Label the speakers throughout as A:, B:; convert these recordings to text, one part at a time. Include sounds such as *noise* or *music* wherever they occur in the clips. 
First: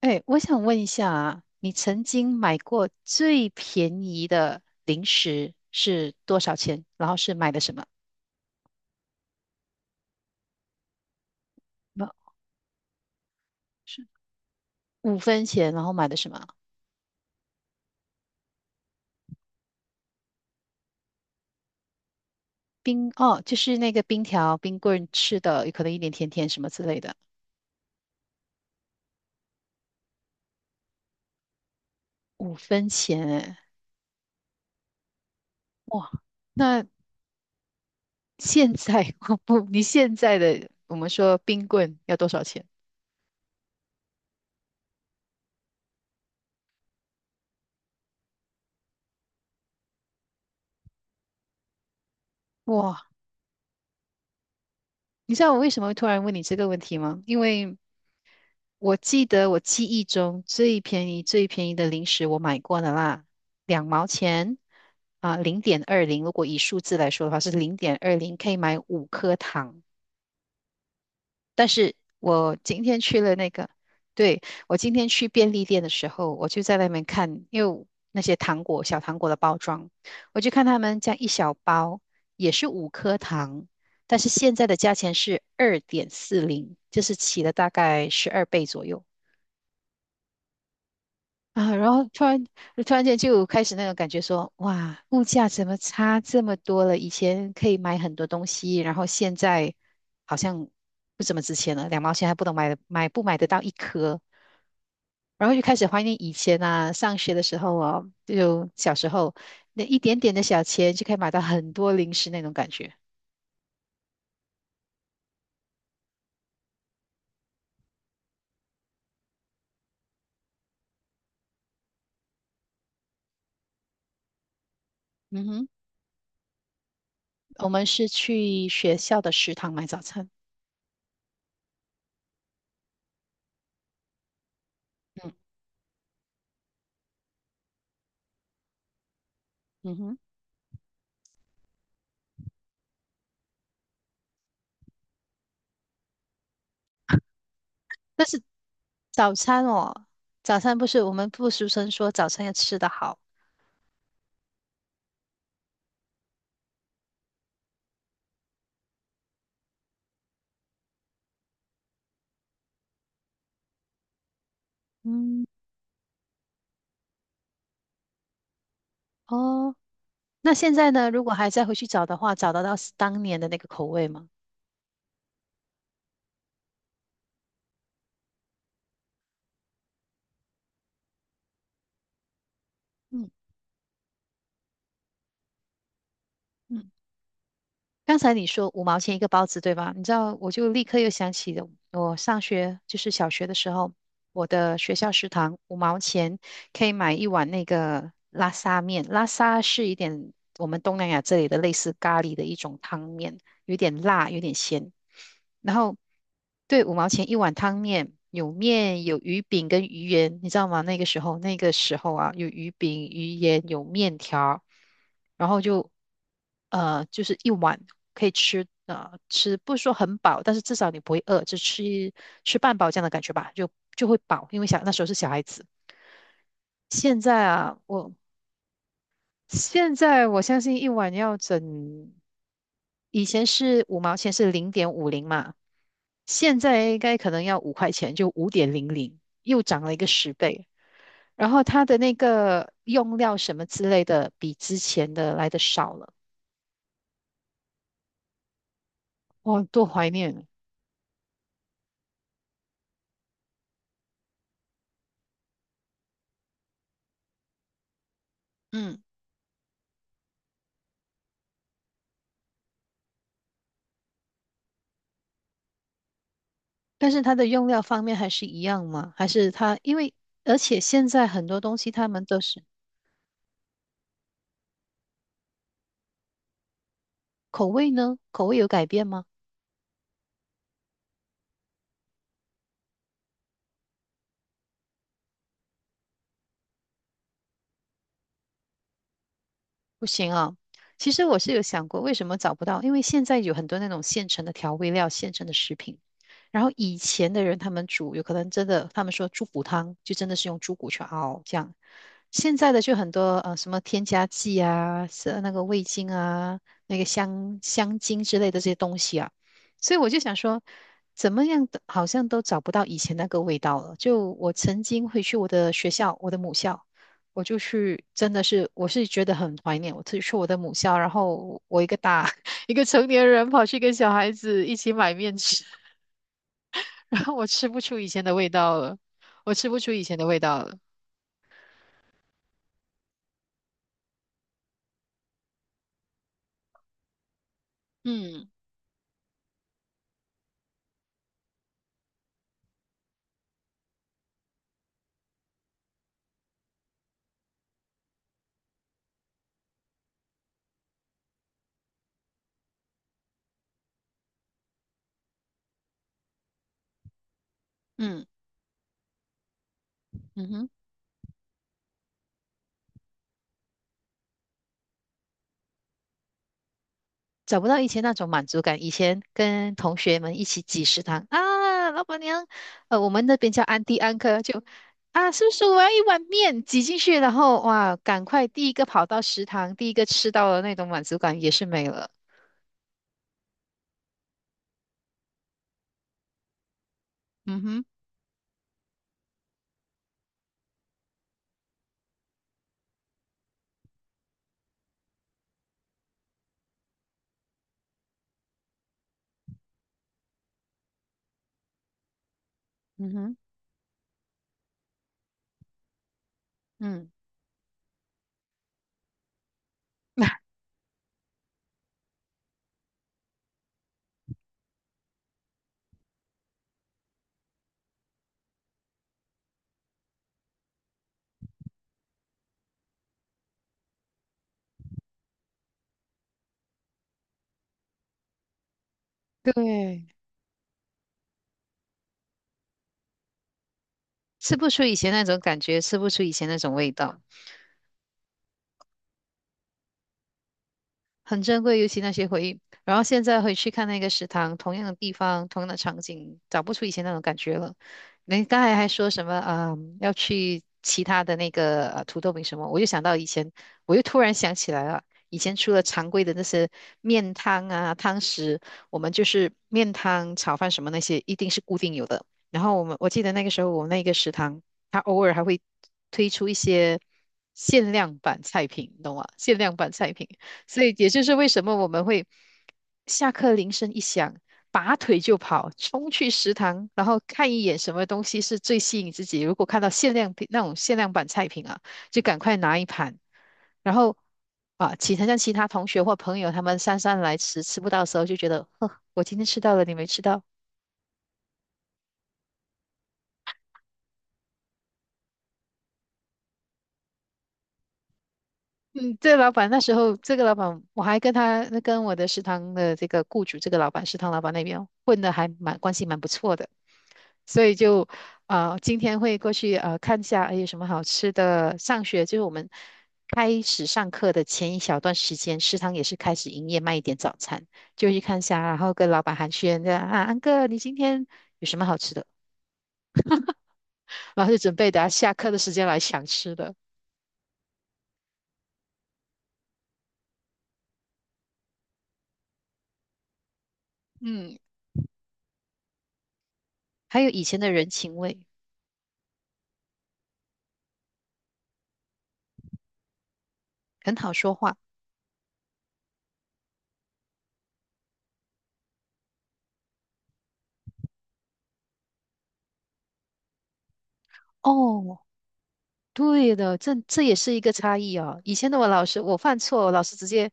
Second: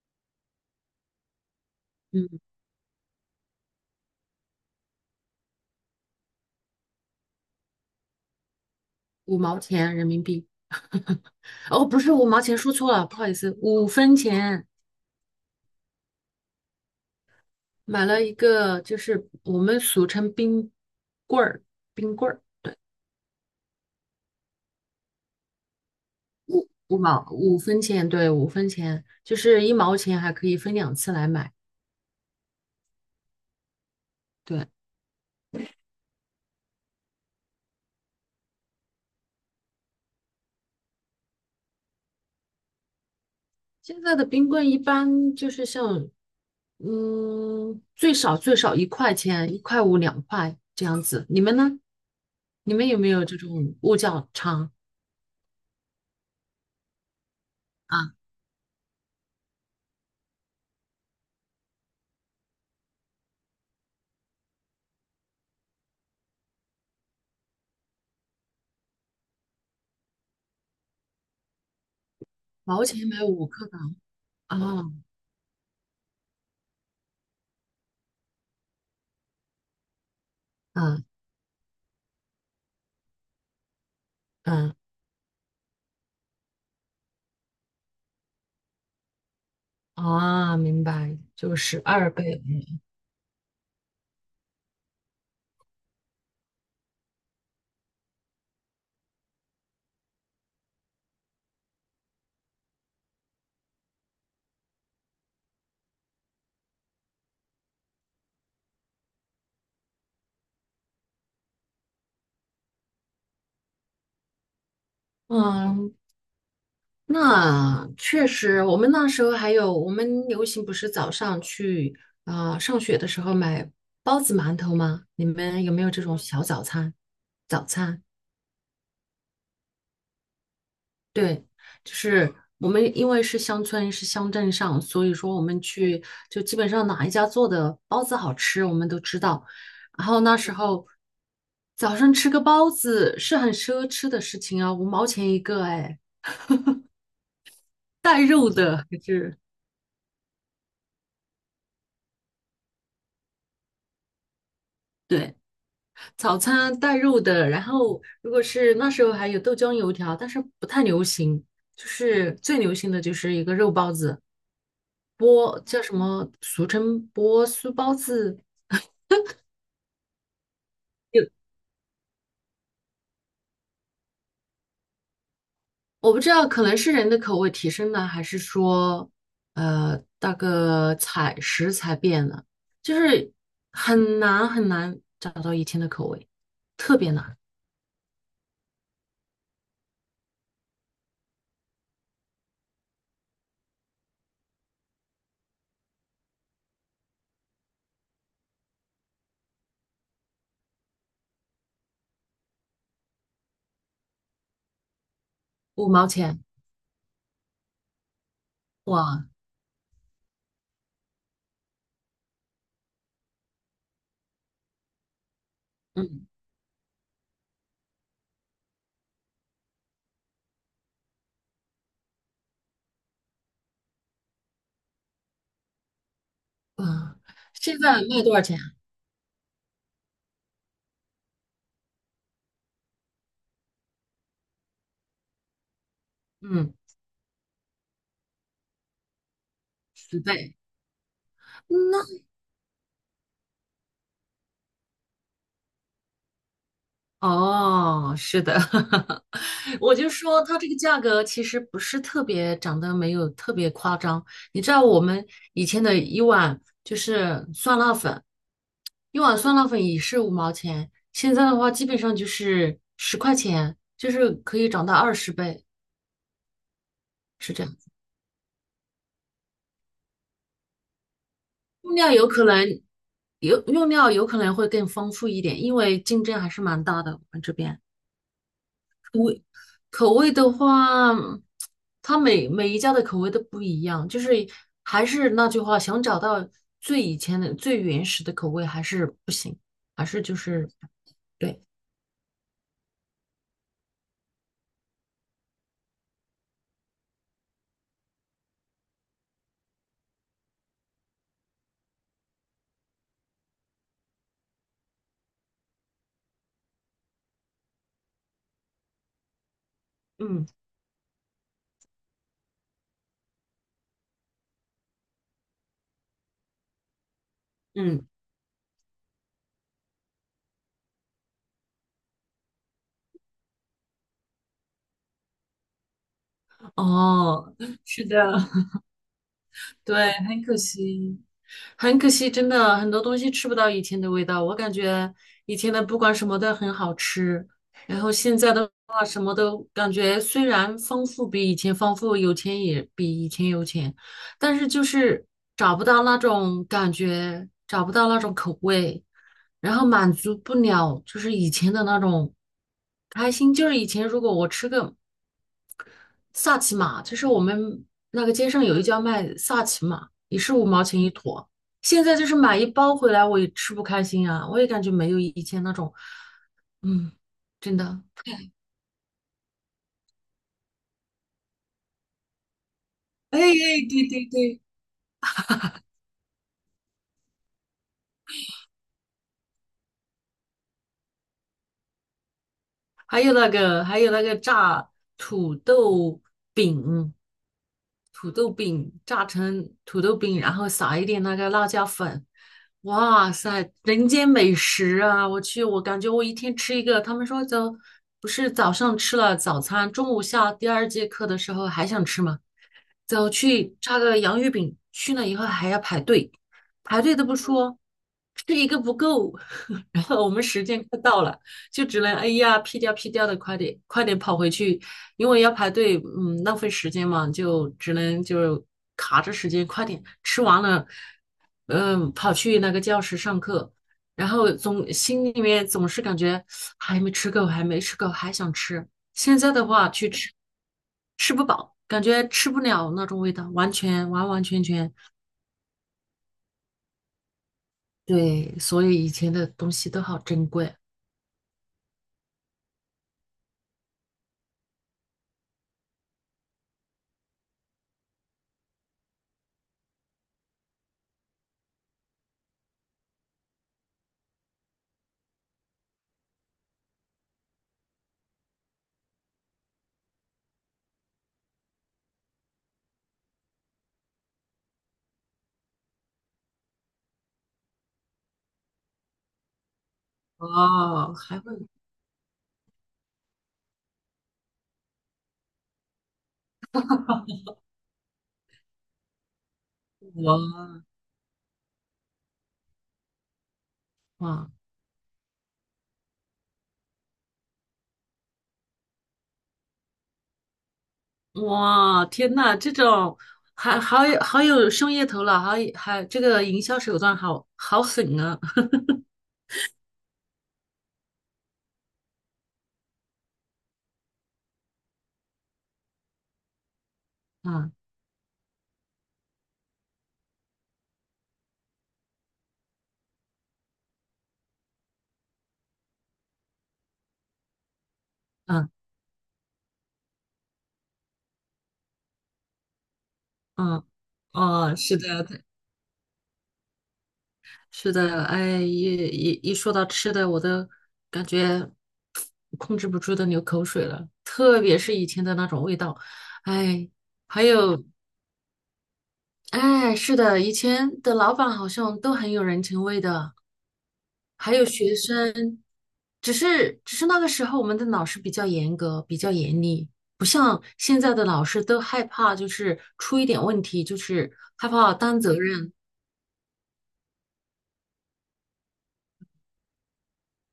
A: 哎，我想问一下啊，你曾经
B: 嗯，
A: 买过最便宜的零食是多少钱？然后是买的什么？
B: 五毛钱人民币。*laughs* 哦，不是
A: 不
B: 五毛钱，说错了，不好意思，五
A: 是
B: 分钱
A: 五分钱，然后买的什么？
B: 买了一个，就是我们俗称冰棍儿，冰棍儿，
A: 冰，哦，就是那个冰条、冰棍吃的，有可能一点甜甜什么之类的。
B: 五分钱，对，五分钱，就是一毛钱还可以分两次来买。
A: 五分钱，哎，
B: 对，
A: 哇，那现在 *laughs* 我不，你现在的我们说冰棍要多少钱？
B: 现在的冰棍一般就是像，最少最少一块钱，一块五、两块这样子。你们呢？你们有
A: 哇，
B: 没有这种物价差
A: 你知道我为什么会突然问你这个问题吗？因为
B: 啊？
A: 我记忆中最便宜、最便宜的零食我买过的啦，两毛钱啊，零点二零。如果以数字来说的话，是零点二零，可以买五颗糖。但是我今
B: 毛
A: 天
B: 钱
A: 去
B: 买
A: 了
B: 五
A: 那
B: 克
A: 个，
B: 港
A: 对，我
B: 啊？
A: 今天去便利店的时候，我就在外面看，因为那些糖果、小糖果的包装，我就看他们
B: 嗯
A: 这样一小包也是五颗糖，但是现在
B: 嗯，
A: 的价钱是2.40，就是起了大概12倍左右。
B: 啊，明白，就
A: 啊，
B: 是
A: 然后
B: 二倍。
A: 突然间就开始那种感觉说，哇，物价怎么差这么多了？以前可以买很多东西，然后现在好像不怎么值钱了，两毛钱还不能买得买不买得到一颗。然后就开始怀念以前啊，上学的时候哦，就小时候那一点点的小钱就可以买到很多零食那种感觉。
B: 嗯，那确实，我们那时候还有，我们流行不是早上去上学的时候买包子、馒头吗？你
A: 嗯
B: 们
A: 哼，
B: 有没有这种小早餐？早
A: 我们
B: 餐？
A: 是去学校的食堂买早餐。
B: 对，就是我们因为是乡村，是乡镇上，所以说我
A: 嗯
B: 们去就基本上哪一家做的包子好吃，我们都知道。
A: 嗯
B: 然
A: 哼。
B: 后那时候早上吃个包子是很奢侈的事情啊，五毛钱一个，哎，带肉的还
A: 早
B: 是，
A: 餐哦，早餐不是我们不俗称说早餐要吃得好，
B: 对，早餐带肉的。然后如果是那时候还有豆浆油条，但是不太流行，就是最流行的就是一个肉包子，
A: 嗯，
B: 波叫什么，俗称波酥包子。
A: 哦，那现在呢？如果还再回去找的话，找得到是当年的那个口味吗？
B: 我不知道，可能是人的口味提升呢，还是说，那个采食材变了，就
A: 嗯
B: 是很难很难找到以前的口味，
A: 嗯，
B: 特别难，
A: 刚才你说五毛钱一个包子，对吧？你知道，我就立刻又想起了我上学，就是小学的时候，我的学校食堂五毛钱，可以买一碗那个拉沙面。拉沙是一点我们东南亚这里的类似咖喱的一种汤面，有点辣，有点咸。然
B: 五
A: 后
B: 毛钱，
A: 对，五毛钱一碗汤面，有面有
B: 哇，
A: 鱼饼跟鱼圆，你知道吗？那个时候啊，有鱼饼、鱼圆，有面条，然后就
B: 嗯
A: 就是一碗可以吃。啊吃不是说很饱，但是至少你不会饿，就吃吃半饱这样的感觉吧，就会饱，因为那时候是小孩子。
B: 嗯，
A: 现在啊，
B: 现在卖多少钱啊？
A: 现在我相信一碗以前是五毛钱是0.50嘛，现
B: 嗯，
A: 在应该可能要5块钱，就5.00，又涨了一个
B: 十
A: 十
B: 倍。
A: 倍。然后它的
B: 那，
A: 那个用料什么之类的，比之前的来的少了，
B: 哦，是的，*laughs*
A: 哇，多
B: 我
A: 怀
B: 就说
A: 念。
B: 它这个价格其实不是特别涨得，没有特别夸张。你知道我们以前的一碗就是酸辣粉。
A: 嗯，
B: 一碗酸辣粉也是五毛钱，现在的话基本上就是10块钱，就是可以涨到20倍，
A: 但是它的
B: 是这
A: 用
B: 样。
A: 料方面还是一样吗？还是它因为而且现在很多东西
B: 用
A: 他
B: 料
A: 们
B: 有
A: 都
B: 可
A: 是
B: 能，有用料有可能会更丰富一点，因为竞争还是蛮大的。我们这
A: 口
B: 边
A: 味呢？口味有改变吗？
B: 口味的话，它每一家的口味都不一样，就是还是那句话，想找到最以前的最原始的口味还是不行，还
A: 不
B: 是
A: 行
B: 就
A: 啊，
B: 是，
A: 其实我是有
B: 对，
A: 想过，为什么找不到？因为现在有很多那种现成的调味料、现成的食品。然后以前的人他们煮，有可能真的，他们说猪骨汤就真的是用猪骨去熬这样。现在的就很多什么添加剂啊，是那个味精啊，那个香精之类的这些东西啊。所以我就想
B: 嗯
A: 说，怎么样的好像都找不到以前那个味道了。就我曾经回去我的学校，我的母校。我就去，
B: 嗯，
A: 真的是，我是觉得很怀念我自己去我的母校，然后我一个大 *laughs* 一个成年人跑去跟小孩子一起买面吃，*laughs* 然后我
B: 哦，
A: 吃不
B: *laughs*
A: 出
B: 是
A: 以前的
B: 的。
A: 味道了，我吃不出以
B: 对，
A: 前的味
B: 很可
A: 道了，
B: 惜，很可惜，真的很多东西吃不到以前的味道。我感觉以前的不管什么都很好吃，然后现
A: 嗯
B: 在的话什么都感觉虽然丰富比以前丰富，有钱也比以前有钱，但是就是找不到那种感觉，找不到那种口味，然后满足不了就是以前的那种开心。就是以前如果我吃个萨琪玛，就是我们
A: 嗯
B: 那个街上有一家卖萨琪玛，也
A: 嗯
B: 是五
A: 哼，
B: 毛钱一坨。现在就是买一包回来，我也吃不开心啊，我也感觉没有以前那种，嗯，
A: 找不
B: 真
A: 到以
B: 的。
A: 前那种满足感，以前跟同学们一起挤食堂啊，老板娘，我们那
B: 哎哎，
A: 边叫安迪
B: 对
A: 安
B: 对
A: 科
B: 对，
A: 就。啊，叔叔，我要一碗面，挤进去，然后哇，赶快第一个跑到食堂，第一个吃到了那种满足感也是没了。
B: 还有那个炸土豆饼，
A: 嗯哼。
B: 土豆饼炸成土豆饼，然后撒一点那个辣椒粉，哇塞，人间美食啊！我去，我感觉我一天吃一个。他们说不是早上吃了早餐，中午下第二节课的时候还想吃吗？
A: 嗯
B: 走
A: 哼，
B: 去差个洋芋饼，去了以后还要排队，排
A: 嗯，
B: 队都不说，吃一个不够，*laughs* 然后我们
A: *laughs*
B: 时间快到了，就只能哎呀屁颠屁颠的快点快点跑回去，因为要排队，浪费时间嘛，就只能就卡着时间快点吃完了，嗯，跑去那个教室上课。然后心里面总是感觉还没吃够，还没吃够，还想吃，现在的话去
A: 对，
B: 吃不饱，感觉吃不了那种味道，完完
A: 吃
B: 全
A: 不出
B: 全，
A: 以前那种感觉，吃不出以前那种味道。
B: 对，所以以前的东西都好珍贵，
A: 很珍贵，尤其那些回忆。然后现在回去看那个食堂，同样的地方，同样的场景，找不出以前那种感觉了。您刚才还说什么啊、要去其他的那个土豆饼什么，我就想到以前，我又突然想起来了，以前除了常规的那些面汤啊、汤食，我们就是面汤、炒饭什么那些，一定是固定有的。然后我记得那个时候，我们那个食堂，它偶尔还会推出一些限量版菜品，你懂吗？限量版菜品。所以也
B: 哦，
A: 就是
B: 还
A: 为
B: 会，
A: 什么我们会下课铃声一响，拔腿就跑，冲去食堂，然后看一眼什么东西是最吸引自己。如果看到限量品那种
B: 我，
A: 限量版菜品啊，就赶快拿一盘。然后
B: 哇，
A: 啊，其他同学或朋友他们姗姗来迟，吃不到的时候就觉得，呵，我今天吃到了，你没吃到。
B: 哇！天呐，这种，还好有商业头脑，还有，这个营销手段好好狠啊！
A: 嗯，这老板那时候，这个老板我还跟我的食堂的这个雇主，这个老板食堂老板那边混的还蛮关系蛮不错的。
B: *laughs*
A: 所
B: 嗯
A: 以就今天会过去看一下，哎，有什么好吃的？上学就是我们开始上课的前一小段时间，食堂也是开始营业卖一点早餐，就去看一下，
B: 嗯
A: 然后跟老板寒暄这样啊，安哥，你今天有什么好吃的？
B: 嗯，
A: 然后就准
B: 哦，
A: 备
B: 是
A: 等下
B: 的，
A: 下课的时间来想吃的。
B: 是的，哎，一说到吃的，我都感觉控制不住的流口水了，
A: 嗯，
B: 特别是以前的那种味道，哎，
A: 还有以
B: 还
A: 前的
B: 有，
A: 人情味，
B: 哎，是的，以前的老板好像都很有人情味的，
A: 很好说
B: 还有
A: 话。
B: 学生，只是那个时候我们的老师比较严格，比较严厉，不像现在的老师都害怕，就是出一点问题，就是害怕
A: 哦，
B: 担责任，
A: 对的，这也是一个差异哦。以前的我老师，我犯错，我老师直接，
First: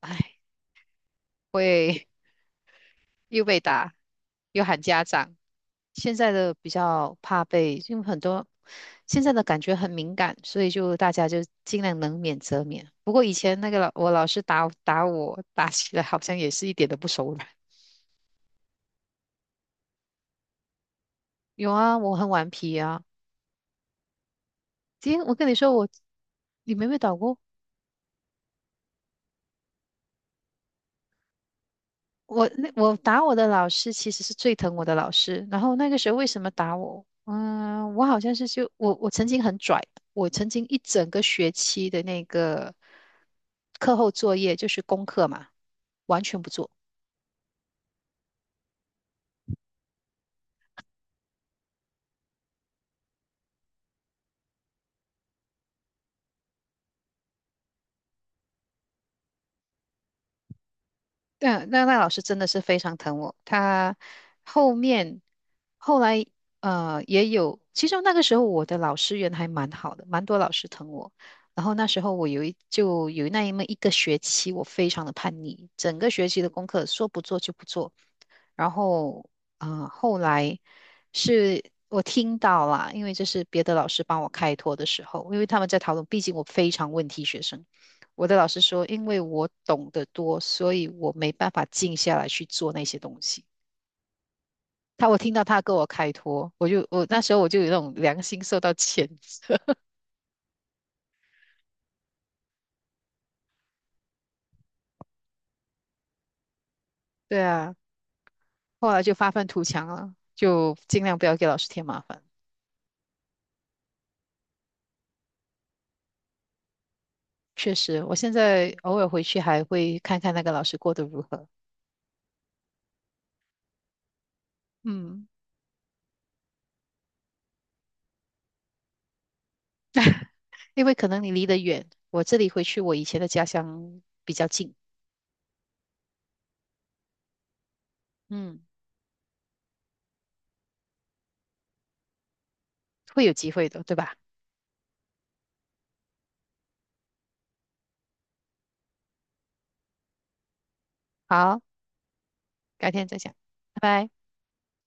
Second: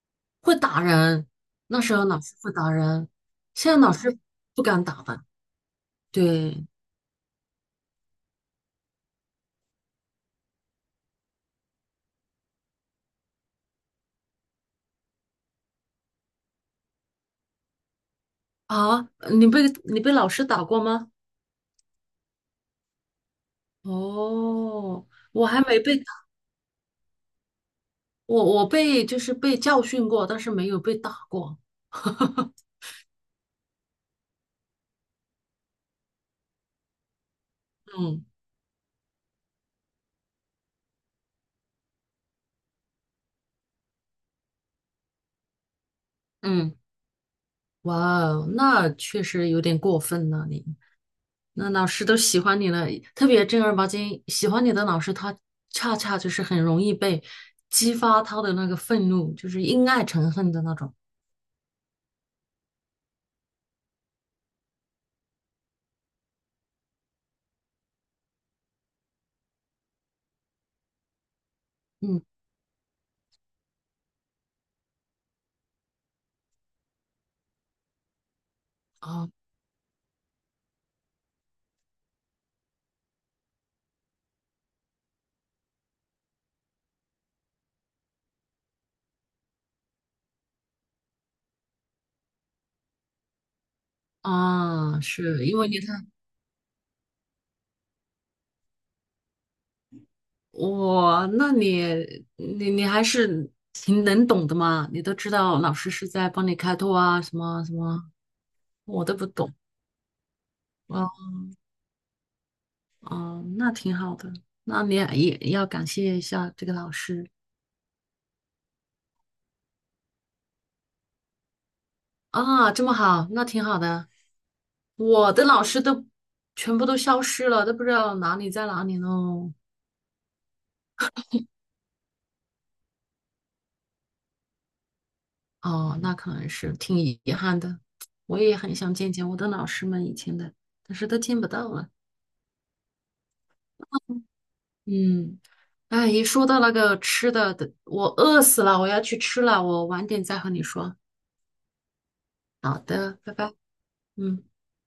A: 哎，
B: 会打人，那时候
A: 会
B: 老师会打人，
A: 又被
B: 现在老
A: 打，
B: 师不
A: 又喊
B: 敢打
A: 家
B: 的。
A: 长。现在的
B: 对
A: 比较怕被，因为很多现在的感觉很敏感，所以就大家就尽量能免则免。不过以前那个我老师打我，打起来好像也是一点都不手软。
B: 啊，你被老师打过吗？
A: 有啊，我很顽皮啊。
B: 哦，
A: 今天我
B: 我
A: 跟你
B: 还
A: 说
B: 没
A: 我，
B: 被打，
A: 你没被打过？
B: 我被就是被教训过，但是没有被打过。*laughs*
A: 我打我的老师其实是最疼我的老师，然后那个时候为什么打我？嗯，我好
B: 嗯
A: 像是就我曾经很拽，我曾经一整个学期的那个课后作业就是功课嘛，完全不做。
B: 嗯，哇哦，那确实有点过分了你。那老师都喜欢你了，特别正儿八经喜欢你的老师，他恰恰就是很容易被激发他的那个愤怒，就是因爱成恨的那种。
A: 对啊，那老师真的是非常疼我，他后面后来也有，其实那个时候我的老师缘还蛮好的，蛮多老师疼我。然后那时候
B: 嗯。
A: 我就有那么一个学期，我非常的叛逆，整个学期的功课说不做就不做，然后
B: 哦，
A: 后来是我听到啦，因为这是别的老师帮我开脱的时候，因为他们在讨论，毕竟我非常问题学生，我的老师说，因为我懂得多，所以我没办法静下来去做那些东西。
B: 啊，
A: 我听到
B: 是因
A: 他
B: 为
A: 跟
B: 你
A: 我
B: 看
A: 开脱，我那时候我就有那种良心受到谴责，*laughs*
B: 我，那你还是挺能懂的嘛，你都知道老师是在帮你开拓啊，什
A: 对
B: 么什
A: 啊，
B: 么，
A: 后来
B: 我
A: 就
B: 都不
A: 发愤
B: 懂
A: 图强了，就尽
B: 啊，
A: 量不要给老师添麻烦。
B: 哦，那挺好的，那你也要感谢一下这个老师
A: 确实，我现在偶尔回去还会看看那个老师过得如何。
B: 啊，这么好，那挺好的。
A: 嗯。
B: 我的老师都全部都消失了，都不知道哪里在哪里喽。
A: 因为可能你离得远，我这里回去我以前的家乡比较近，
B: 哦，那可能是挺遗憾的。我也
A: 嗯，
B: 很想见见我的老师们以前的，但是都见不到了。
A: 会有机会的，对吧？
B: 嗯，哎，一说到那个吃的，我饿死了，我要去吃了，我晚点再和你说。
A: 好，
B: 好
A: 改天再
B: 的，
A: 讲，
B: 拜拜。
A: 拜拜。
B: 嗯。